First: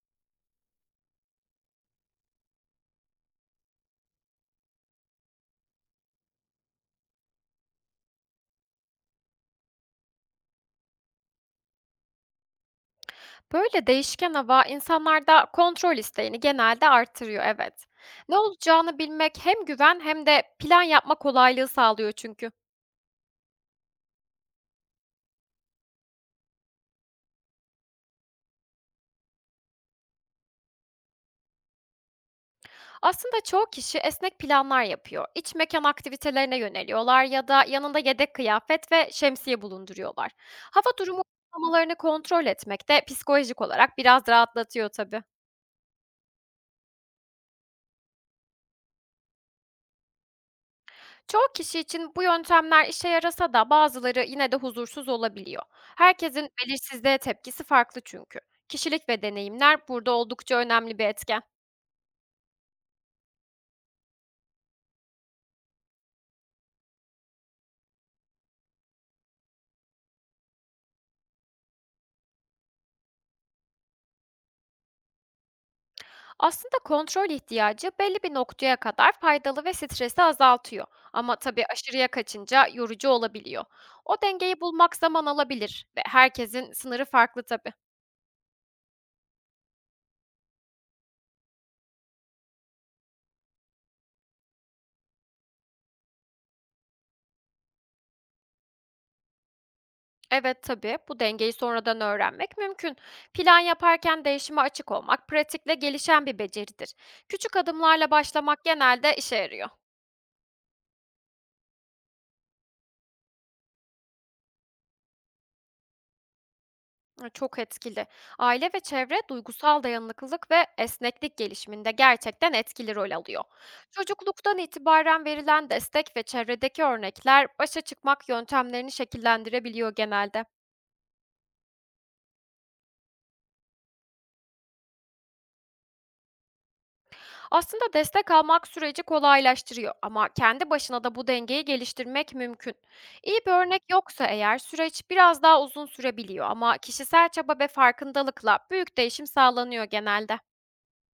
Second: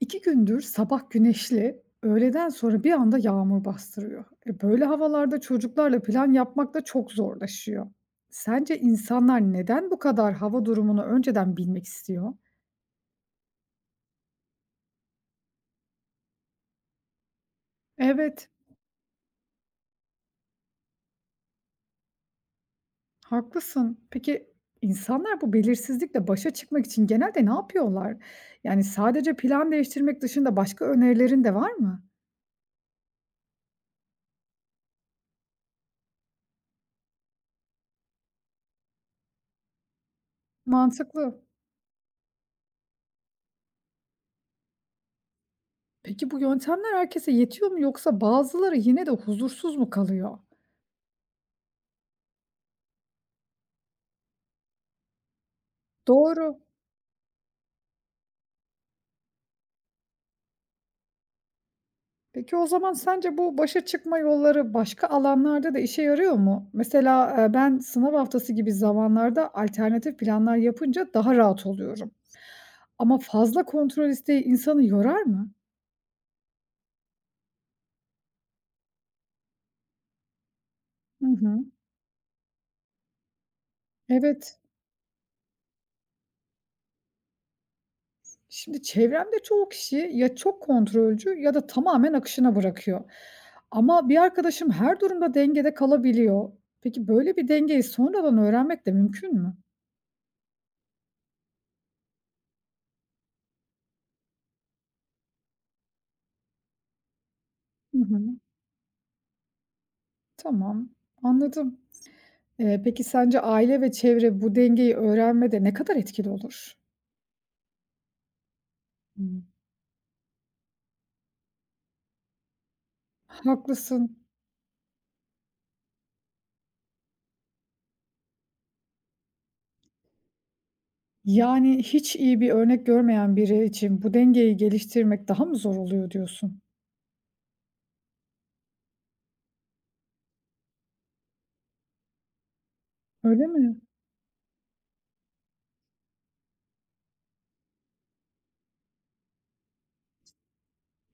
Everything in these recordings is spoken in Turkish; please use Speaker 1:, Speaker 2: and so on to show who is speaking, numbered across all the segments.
Speaker 1: 2 gündür sabah güneşli, öğleden sonra bir anda yağmur bastırıyor. Böyle havalarda çocuklarla plan yapmak da çok zorlaşıyor. Sence insanlar neden bu kadar hava durumunu önceden bilmek istiyor?
Speaker 2: Böyle değişken hava insanlarda kontrol isteğini genelde artırıyor, evet. Ne
Speaker 1: Evet,
Speaker 2: olacağını bilmek hem güven hem de plan yapma kolaylığı sağlıyor çünkü.
Speaker 1: haklısın. Peki insanlar bu belirsizlikle başa çıkmak için genelde ne yapıyorlar? Yani sadece plan değiştirmek dışında başka önerilerin de var mı?
Speaker 2: Aslında çoğu kişi esnek planlar yapıyor. İç mekan aktivitelerine yöneliyorlar ya da yanında yedek kıyafet ve şemsiye bulunduruyorlar. Hava durumu
Speaker 1: Mantıklı.
Speaker 2: uygulamalarını kontrol etmek de psikolojik olarak biraz rahatlatıyor tabii.
Speaker 1: Peki bu yöntemler herkese yetiyor mu yoksa bazıları yine de huzursuz mu kalıyor?
Speaker 2: Çoğu kişi için bu yöntemler işe yarasa da bazıları yine de huzursuz olabiliyor. Herkesin
Speaker 1: Doğru.
Speaker 2: belirsizliğe tepkisi farklı çünkü. Kişilik ve deneyimler burada oldukça önemli bir etken.
Speaker 1: Peki o zaman sence bu başa çıkma yolları başka alanlarda da işe yarıyor mu? Mesela, ben sınav haftası gibi zamanlarda alternatif planlar yapınca daha rahat oluyorum. Ama fazla kontrol isteği insanı yorar mı?
Speaker 2: Aslında kontrol ihtiyacı belli bir noktaya kadar faydalı ve stresi azaltıyor.
Speaker 1: Hı
Speaker 2: Ama
Speaker 1: hı.
Speaker 2: tabii aşırıya kaçınca yorucu olabiliyor. O
Speaker 1: Evet.
Speaker 2: dengeyi bulmak zaman alabilir ve herkesin sınırı farklı tabii.
Speaker 1: Şimdi çevremde çoğu kişi ya çok kontrolcü ya da tamamen akışına bırakıyor. Ama bir arkadaşım her durumda dengede kalabiliyor. Peki böyle bir dengeyi sonradan öğrenmek de mümkün mü?
Speaker 2: Evet tabii, bu dengeyi sonradan öğrenmek mümkün. Plan yaparken değişime açık olmak, pratikle gelişen bir beceridir. Küçük
Speaker 1: Hı
Speaker 2: adımlarla
Speaker 1: hı.
Speaker 2: başlamak genelde işe yarıyor.
Speaker 1: Tamam, anladım. Peki sence aile ve çevre bu dengeyi öğrenmede ne kadar etkili olur?
Speaker 2: Ha, çok etkili. Aile ve çevre
Speaker 1: Hımm.
Speaker 2: duygusal dayanıklılık ve esneklik gelişiminde gerçekten etkili rol alıyor.
Speaker 1: Haklısın.
Speaker 2: Çocukluktan itibaren verilen destek ve çevredeki örnekler başa çıkmak yöntemlerini şekillendirebiliyor genelde.
Speaker 1: Yani hiç iyi bir örnek görmeyen biri için bu dengeyi geliştirmek daha mı zor oluyor diyorsun?
Speaker 2: Aslında destek almak süreci kolaylaştırıyor ama kendi başına da bu dengeyi geliştirmek mümkün. İyi
Speaker 1: Öyle
Speaker 2: bir
Speaker 1: mi?
Speaker 2: örnek yoksa eğer süreç biraz daha uzun sürebiliyor ama kişisel çaba ve farkındalıkla büyük değişim sağlanıyor genelde.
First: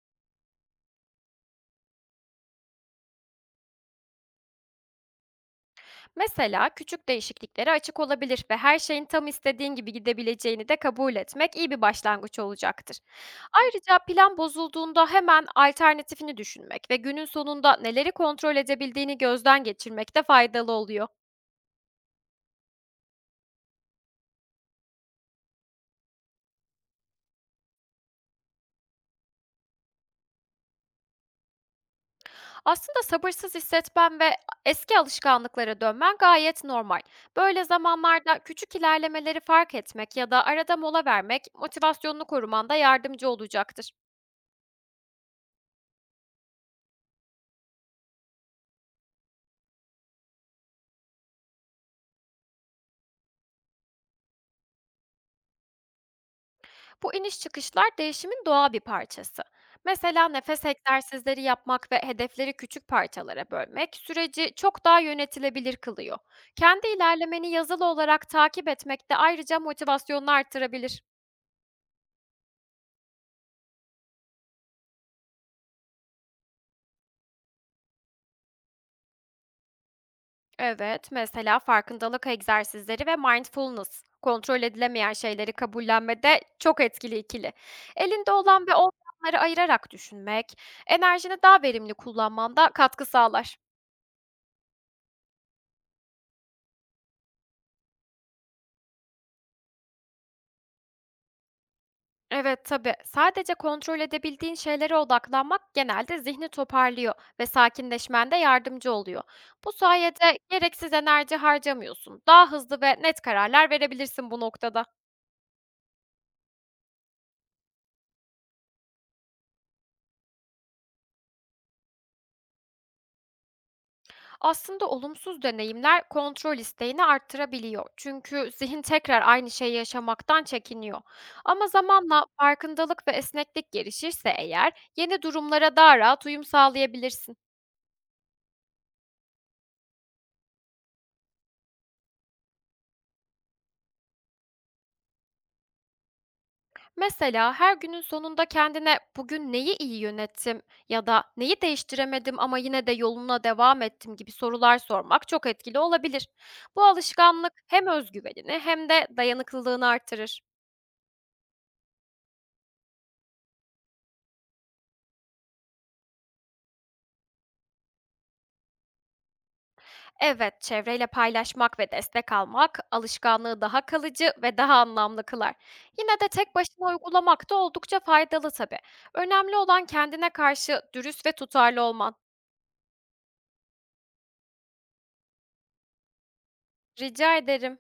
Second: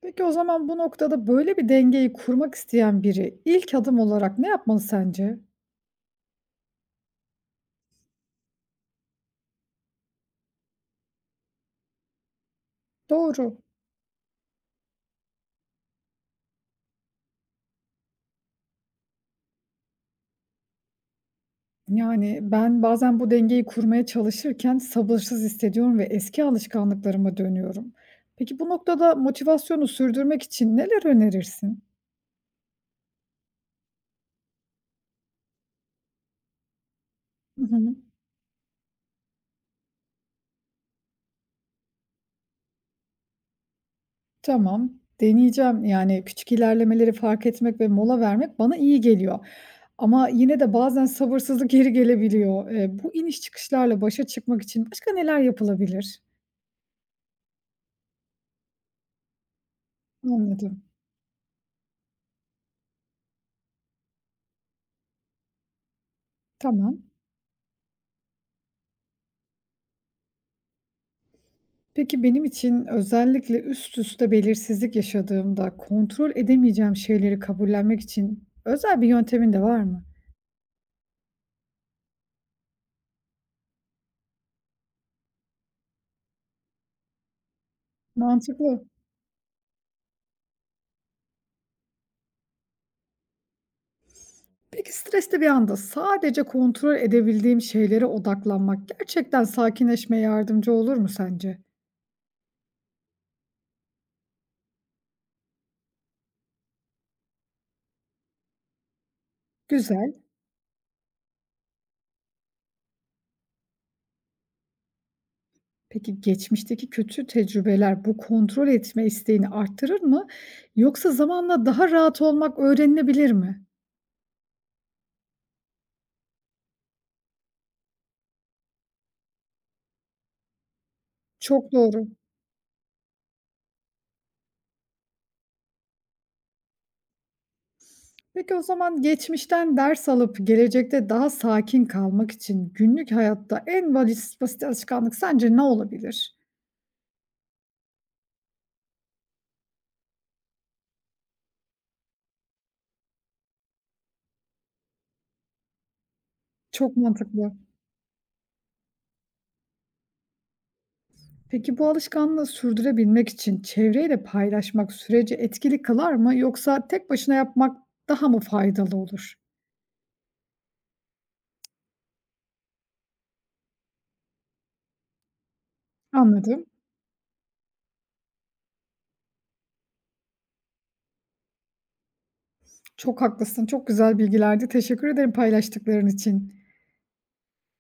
Speaker 1: Peki o zaman bu noktada böyle bir dengeyi kurmak isteyen biri ilk adım olarak ne yapmalı sence?
Speaker 2: Mesela küçük değişikliklere açık olabilir ve her şeyin tam istediğin gibi gidebileceğini de kabul etmek iyi bir başlangıç olacaktır.
Speaker 1: Doğru.
Speaker 2: Ayrıca plan bozulduğunda hemen alternatifini düşünmek ve günün sonunda neleri kontrol edebildiğini gözden geçirmek de faydalı oluyor.
Speaker 1: Yani ben bazen bu dengeyi kurmaya çalışırken sabırsız hissediyorum ve eski alışkanlıklarıma dönüyorum. Peki bu noktada motivasyonu sürdürmek için neler önerirsin?
Speaker 2: Aslında sabırsız hissetmen ve eski alışkanlıklara dönmen gayet normal.
Speaker 1: Hı
Speaker 2: Böyle
Speaker 1: hı.
Speaker 2: zamanlarda küçük ilerlemeleri fark etmek ya da arada mola vermek motivasyonunu korumanda yardımcı olacaktır.
Speaker 1: Tamam, deneyeceğim. Yani, küçük ilerlemeleri fark etmek ve mola vermek bana iyi geliyor ama yine de bazen sabırsızlık geri gelebiliyor. Bu iniş çıkışlarla başa çıkmak için başka neler yapılabilir?
Speaker 2: Bu iniş çıkışlar değişimin doğal bir parçası. Mesela nefes
Speaker 1: Anladım.
Speaker 2: egzersizleri yapmak ve hedefleri küçük parçalara bölmek süreci çok daha yönetilebilir kılıyor. Kendi
Speaker 1: Tamam.
Speaker 2: ilerlemeni yazılı olarak takip etmek de ayrıca motivasyonunu artırabilir.
Speaker 1: Peki benim için özellikle üst üste belirsizlik yaşadığımda kontrol edemeyeceğim şeyleri kabullenmek için özel bir yöntemin de var mı?
Speaker 2: Evet, mesela farkındalık egzersizleri ve mindfulness. Kontrol edilemeyen şeyleri kabullenmede çok etkili ikili. Elinde olan ve
Speaker 1: Mantıklı.
Speaker 2: olmayanları ayırarak düşünmek, enerjini daha verimli kullanmanda katkı sağlar.
Speaker 1: Peki stresli bir anda sadece kontrol edebildiğim şeylere odaklanmak gerçekten sakinleşmeye yardımcı olur mu sence?
Speaker 2: Evet tabii. Sadece kontrol edebildiğin şeylere odaklanmak genelde zihni toparlıyor ve sakinleşmende yardımcı oluyor. Bu
Speaker 1: Güzel.
Speaker 2: sayede gereksiz enerji harcamıyorsun. Daha hızlı ve net kararlar verebilirsin bu noktada.
Speaker 1: Peki geçmişteki kötü tecrübeler bu kontrol etme isteğini arttırır mı yoksa zamanla daha rahat olmak öğrenilebilir mi?
Speaker 2: Aslında olumsuz deneyimler kontrol isteğini arttırabiliyor. Çünkü zihin tekrar aynı şeyi yaşamaktan çekiniyor. Ama
Speaker 1: Çok doğru.
Speaker 2: zamanla farkındalık ve esneklik gelişirse eğer yeni durumlara daha rahat uyum sağlayabilirsin.
Speaker 1: Peki o zaman geçmişten ders alıp gelecekte daha sakin kalmak için günlük hayatta en basit alışkanlık sence ne olabilir?
Speaker 2: Mesela her günün sonunda kendine "bugün neyi iyi yönettim ya da neyi değiştiremedim ama yine de yoluna devam ettim" gibi sorular sormak çok etkili olabilir. Bu
Speaker 1: Çok mantıklı.
Speaker 2: alışkanlık hem özgüvenini hem de dayanıklılığını artırır.
Speaker 1: Peki bu alışkanlığı sürdürebilmek için çevreyle paylaşmak süreci etkili kılar mı yoksa tek başına yapmak daha mı faydalı olur?
Speaker 2: Evet, çevreyle paylaşmak ve destek almak alışkanlığı daha kalıcı ve daha anlamlı kılar. Yine de tek
Speaker 1: Anladım.
Speaker 2: başına uygulamak da oldukça faydalı tabii. Önemli olan kendine karşı dürüst ve tutarlı olman.
Speaker 1: Çok haklısın. Çok güzel bilgilerdi. Teşekkür ederim paylaştıkların için.
Speaker 2: Rica ederim.